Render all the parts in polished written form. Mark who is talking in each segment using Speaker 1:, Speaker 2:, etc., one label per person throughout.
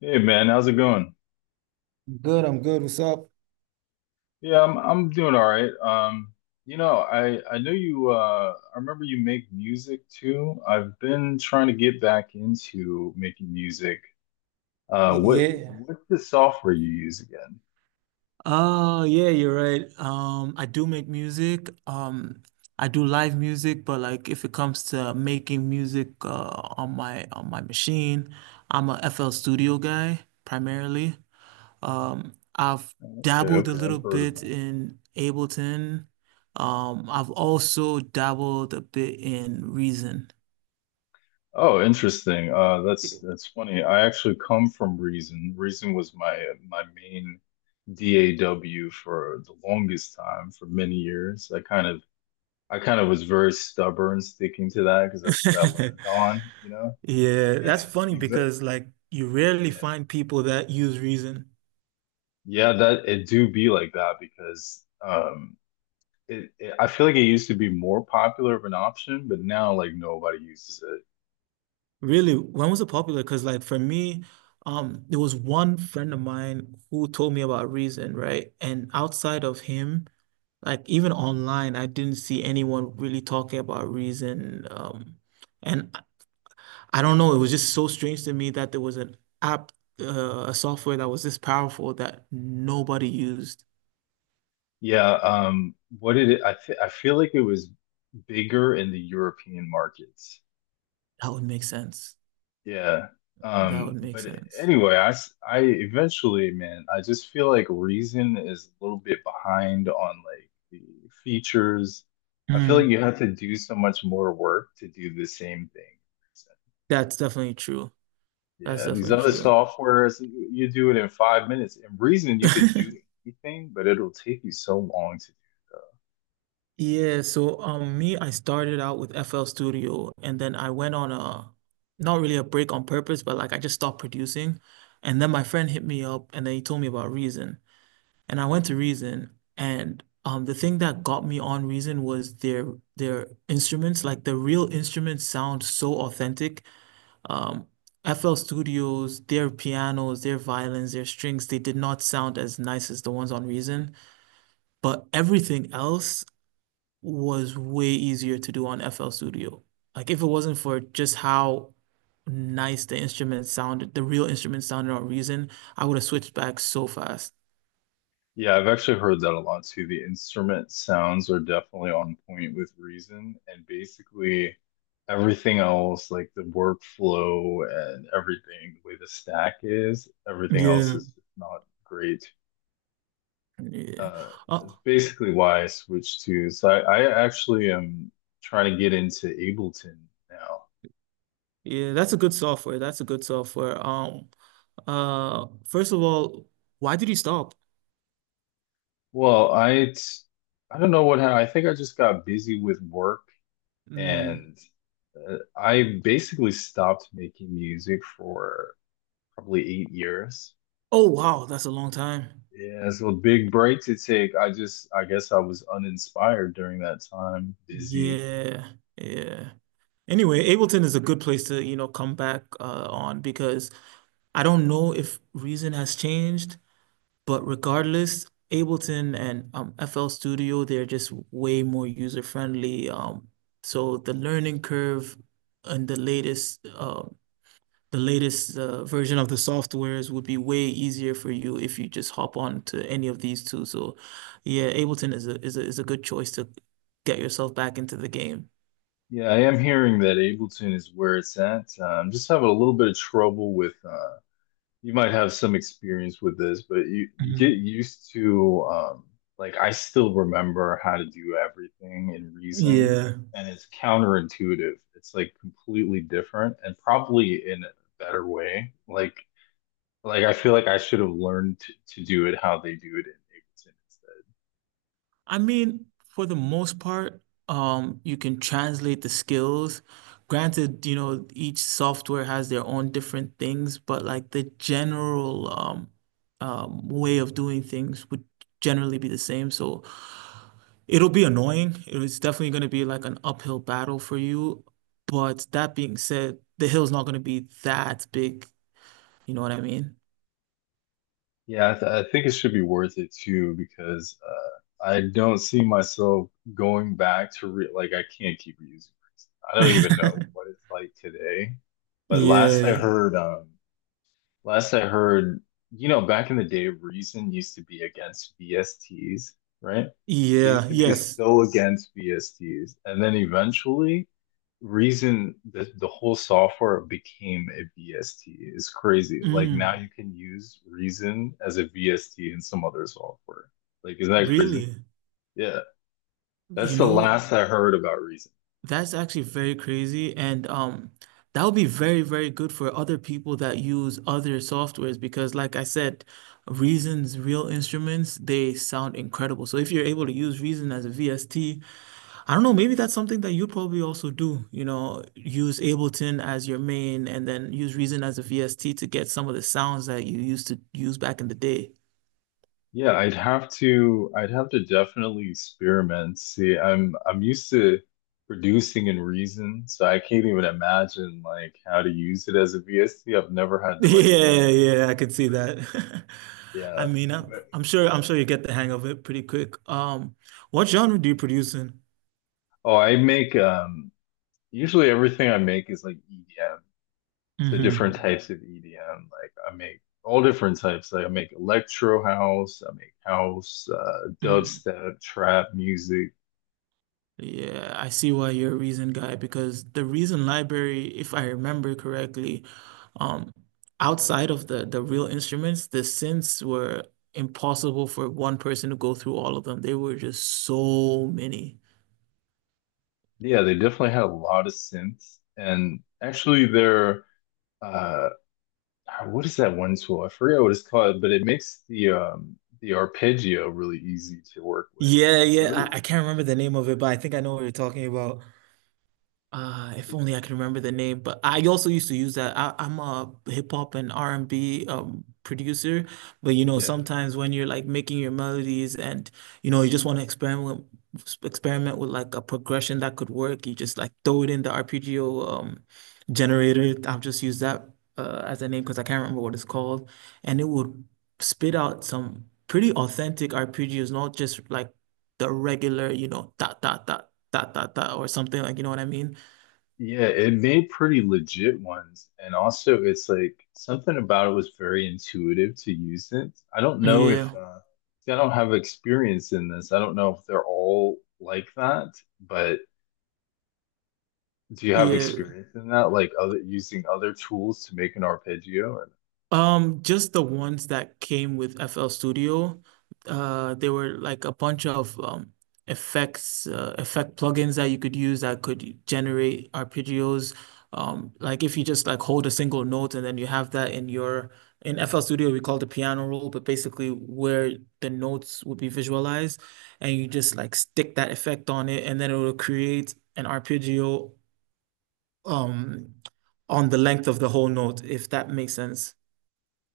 Speaker 1: Hey man, how's it going?
Speaker 2: Good, I'm good. What's up?
Speaker 1: Yeah, I'm doing all right. I know you I remember you make music too. I've been trying to get back into making music. Uh what
Speaker 2: Yeah.
Speaker 1: what's the software you use again?
Speaker 2: Oh, yeah, you're right. I do make music. I do live music, but like if it comes to making music on my machine, I'm a FL Studio guy primarily. I've
Speaker 1: Okay,
Speaker 2: dabbled a
Speaker 1: okay,
Speaker 2: little
Speaker 1: I've heard of
Speaker 2: bit
Speaker 1: that.
Speaker 2: in Ableton. I've also dabbled a bit in Reason.
Speaker 1: Oh, interesting. That's funny. I actually come from Reason. Reason was my main DAW for the longest time, for many years. I kind of was very stubborn sticking to that because that's what I learned on, you know?
Speaker 2: Yeah, that's
Speaker 1: And
Speaker 2: funny
Speaker 1: even-
Speaker 2: because like you rarely
Speaker 1: yeah.
Speaker 2: find people that use reason.
Speaker 1: Yeah, that it do be like that because it, it I feel like it used to be more popular of an option, but now like nobody uses it.
Speaker 2: Really, when was it popular? Because like for me, there was one friend of mine who told me about reason, right? And outside of him, like even online, I didn't see anyone really talking about reason. And I don't know, it was just so strange to me that there was an app, a software that was this powerful that nobody used.
Speaker 1: Yeah, what did it I th I feel like it was bigger in the European markets.
Speaker 2: That would make sense.
Speaker 1: Yeah.
Speaker 2: That would make
Speaker 1: But
Speaker 2: sense.
Speaker 1: anyway, I eventually, man, I just feel like Reason is a little bit behind on like the features. I feel like you have to do so much more work to do the same thing.
Speaker 2: That's definitely true. That's
Speaker 1: Yeah, these
Speaker 2: definitely
Speaker 1: other
Speaker 2: true.
Speaker 1: softwares, you do it in 5 minutes. In Reason, you could do anything, but it'll take you so long to do.
Speaker 2: Yeah, so me, I started out with FL Studio and then I went on a not really a break on purpose, but like I just stopped producing. And then my friend hit me up and then he told me about Reason. And I went to Reason and the thing that got me on Reason was their instruments, like the real instruments sound so authentic. Um FL Studios, their pianos, their violins, their strings, they did not sound as nice as the ones on Reason. But everything else was way easier to do on FL Studio. Like if it wasn't for just how nice the instrument sounded, the real instrument sounded on Reason, I would have switched back so fast.
Speaker 1: Yeah, I've actually heard that a lot too. The instrument sounds are definitely on point with Reason, and basically everything else, like the workflow and everything, the way the stack is, everything else
Speaker 2: Yeah.
Speaker 1: is just not great.
Speaker 2: Yeah.
Speaker 1: Uh, it's
Speaker 2: Oh,
Speaker 1: basically why I switched to. So I actually am trying to get into Ableton now.
Speaker 2: yeah, that's a good software. That's a good software. First of all, why did you stop?
Speaker 1: Well, I don't know what happened. I think I just got busy with work
Speaker 2: Mm.
Speaker 1: and I basically stopped making music for probably 8 years.
Speaker 2: Oh, wow, that's a long time.
Speaker 1: Yeah, so a big break to take. I just, I guess I was uninspired during that time, busy.
Speaker 2: Yeah, yeah. Anyway, Ableton is a good place to, you know, come back on because I don't know if reason has changed, but regardless, Ableton and FL Studio, they're just way more user friendly. So the learning curve and the latest version of the softwares would be way easier for you if you just hop on to any of these two. So yeah, Ableton is a good choice to get yourself back into the game.
Speaker 1: Yeah, I am hearing that Ableton is where it's at. Just having a little bit of trouble with you might have some experience with this, but you get
Speaker 2: Mhm.
Speaker 1: used to like I still remember how to do everything in Reason,
Speaker 2: Yeah.
Speaker 1: and it's counterintuitive. It's like completely different and probably in a better way. Like I feel like I should have learned to do it how they do it in Ableton.
Speaker 2: I mean, for the most part, you can translate the skills. Granted, you know, each software has their own different things, but like the general way of doing things would generally be the same. So it'll be annoying. It's definitely going to be like an uphill battle for you. But that being said, the hill's not going to be that big. You know what I mean?
Speaker 1: Yeah, I think it should be worth it too because I don't see myself going back to re like I can't keep reusing. Resin. I don't even know what it's like today, but last I
Speaker 2: Yeah.
Speaker 1: heard, last I heard, you know, back in the day, Reason used to be against VSTs, right? They
Speaker 2: Yeah.
Speaker 1: used to be
Speaker 2: Yes.
Speaker 1: so against VSTs. And then eventually, Reason, the whole software became a VST. It's crazy. Like now
Speaker 2: Mm,
Speaker 1: you can use Reason as a VST in some other software. Like, isn't that crazy?
Speaker 2: really.
Speaker 1: Yeah. That's
Speaker 2: You
Speaker 1: the
Speaker 2: know,
Speaker 1: last I heard about Reason.
Speaker 2: that's actually very crazy. And that would be very, very good for other people that use other softwares because, like I said, Reason's real instruments, they sound incredible. So if you're able to use Reason as a VST, I don't know, maybe that's something that you'd probably also do. You know, use Ableton as your main and then use Reason as a VST to get some of the sounds that you used to use back in the day.
Speaker 1: Yeah, I'd have to definitely experiment. See, I'm used to producing in Reason, so I can't even imagine like how to use it as a VST. I've never had to like think
Speaker 2: Yeah,
Speaker 1: like
Speaker 2: yeah, I could
Speaker 1: that
Speaker 2: see
Speaker 1: word.
Speaker 2: that.
Speaker 1: Yeah.
Speaker 2: I mean,
Speaker 1: But
Speaker 2: I'm sure you get the hang of it pretty quick. What genre do you produce in?
Speaker 1: oh, I make usually everything I make is like EDM. So different
Speaker 2: Mm-hmm.
Speaker 1: types of EDM. Like I make all different types. Like I make electro house, I make house, dubstep, trap music.
Speaker 2: Yeah, I see why you're a reason guy because the reason library, if I remember correctly, um, outside of the real instruments, the synths were impossible for one person to go through all of them. They were just so many.
Speaker 1: Yeah, they definitely had a lot of synths, and actually, their uh, what is that one tool? I forget what it's called, but it makes the arpeggio really easy to work with.
Speaker 2: Yeah,
Speaker 1: It was,
Speaker 2: yeah, I can't remember the name of it, but I think I know what you're talking about. If only I can remember the name, but I also used to use that. I'm a hip hop and R&B producer, but you know,
Speaker 1: yeah,
Speaker 2: sometimes when you're like making your melodies and you know, you just want to experiment with like a progression that could work, you just like throw it in the arpeggio generator. I've just used that as a name because I can't remember what it's called, and it would spit out some pretty authentic arpeggios, not just like the regular, you know, dot dot dot dot dot dot or something like you know what I mean?
Speaker 1: yeah, it made pretty legit ones, and also it's like something about it was very intuitive to use it. I don't know if
Speaker 2: Yeah,
Speaker 1: see, I don't have experience in this. I don't know if they're all like that, but do you have
Speaker 2: yeah.
Speaker 1: experience in that, like other using other tools to make an arpeggio? Or...
Speaker 2: Just the ones that came with FL Studio, they were like a bunch of effect plugins that you could use that could generate arpeggios. Like if you just like hold a single note and then you have that in your in FL Studio we call it the piano roll, but basically where the notes would be visualized, and you just like stick that effect on it, and then it will create an arpeggio. Um, on the length of the whole note, if that makes sense.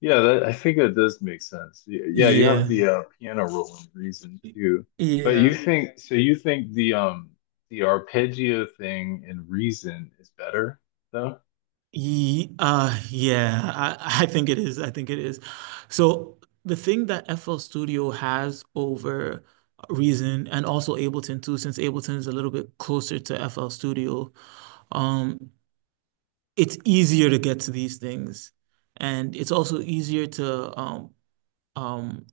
Speaker 1: Yeah, that, I think that does make sense. Yeah, you have
Speaker 2: Yeah.
Speaker 1: the piano role in reason too, but you
Speaker 2: Yeah.
Speaker 1: think so? You think the arpeggio thing in reason is better though?
Speaker 2: I think it is. I think it is. So the thing that FL Studio has over Reason and also Ableton too, since Ableton is a little bit closer to FL Studio, um, it's easier to get to these things. And it's also easier to um,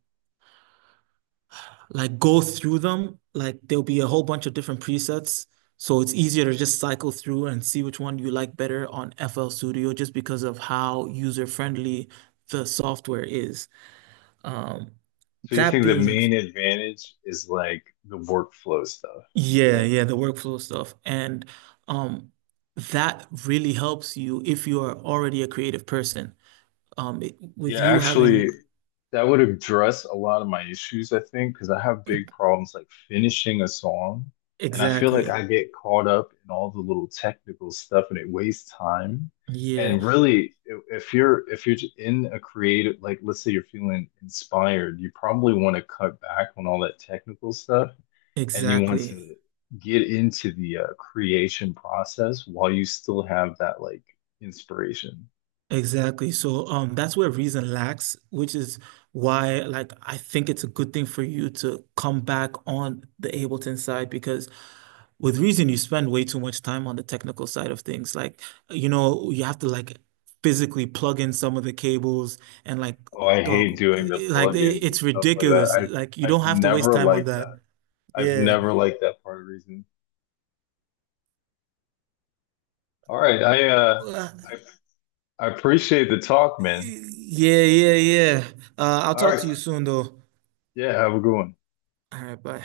Speaker 2: like go through them. Like there'll be a whole bunch of different presets. So it's easier to just cycle through and see which one you like better on FL Studio just because of how user-friendly the software is. Um,
Speaker 1: So you
Speaker 2: that
Speaker 1: think the
Speaker 2: being,
Speaker 1: main advantage is like the workflow stuff,
Speaker 2: yeah,
Speaker 1: right?
Speaker 2: yeah, the workflow stuff. And um, that really helps you if you are already a creative person. With
Speaker 1: Yeah,
Speaker 2: you having,
Speaker 1: actually, that would address a lot of my issues, I think, because I have big problems like finishing a song. And I feel like
Speaker 2: exactly.
Speaker 1: I get caught up in all the little technical stuff and it wastes time.
Speaker 2: Yeah,
Speaker 1: And really, if in a creative, like let's say you're feeling inspired, you probably want to cut back on all that technical stuff and you want
Speaker 2: exactly.
Speaker 1: to get into the creation process while you still have that like inspiration.
Speaker 2: Exactly. So that's where reason lacks, which is why like I think it's a good thing for you to come back on the Ableton side because with reason you spend way too much time on the technical side of things. Like, you know, you have to like physically plug in some of the cables and like
Speaker 1: Oh, I hate doing the
Speaker 2: like
Speaker 1: plugins and
Speaker 2: it's
Speaker 1: stuff like that.
Speaker 2: ridiculous. Like you
Speaker 1: I've
Speaker 2: don't have to waste
Speaker 1: never
Speaker 2: time on
Speaker 1: liked
Speaker 2: that.
Speaker 1: that. I've
Speaker 2: Yeah.
Speaker 1: never liked that part of reason. All right,
Speaker 2: Uh,
Speaker 1: I, I appreciate the talk, man.
Speaker 2: yeah. I'll
Speaker 1: All
Speaker 2: talk
Speaker 1: right.
Speaker 2: to you soon though.
Speaker 1: Yeah, have a good one.
Speaker 2: All right, bye.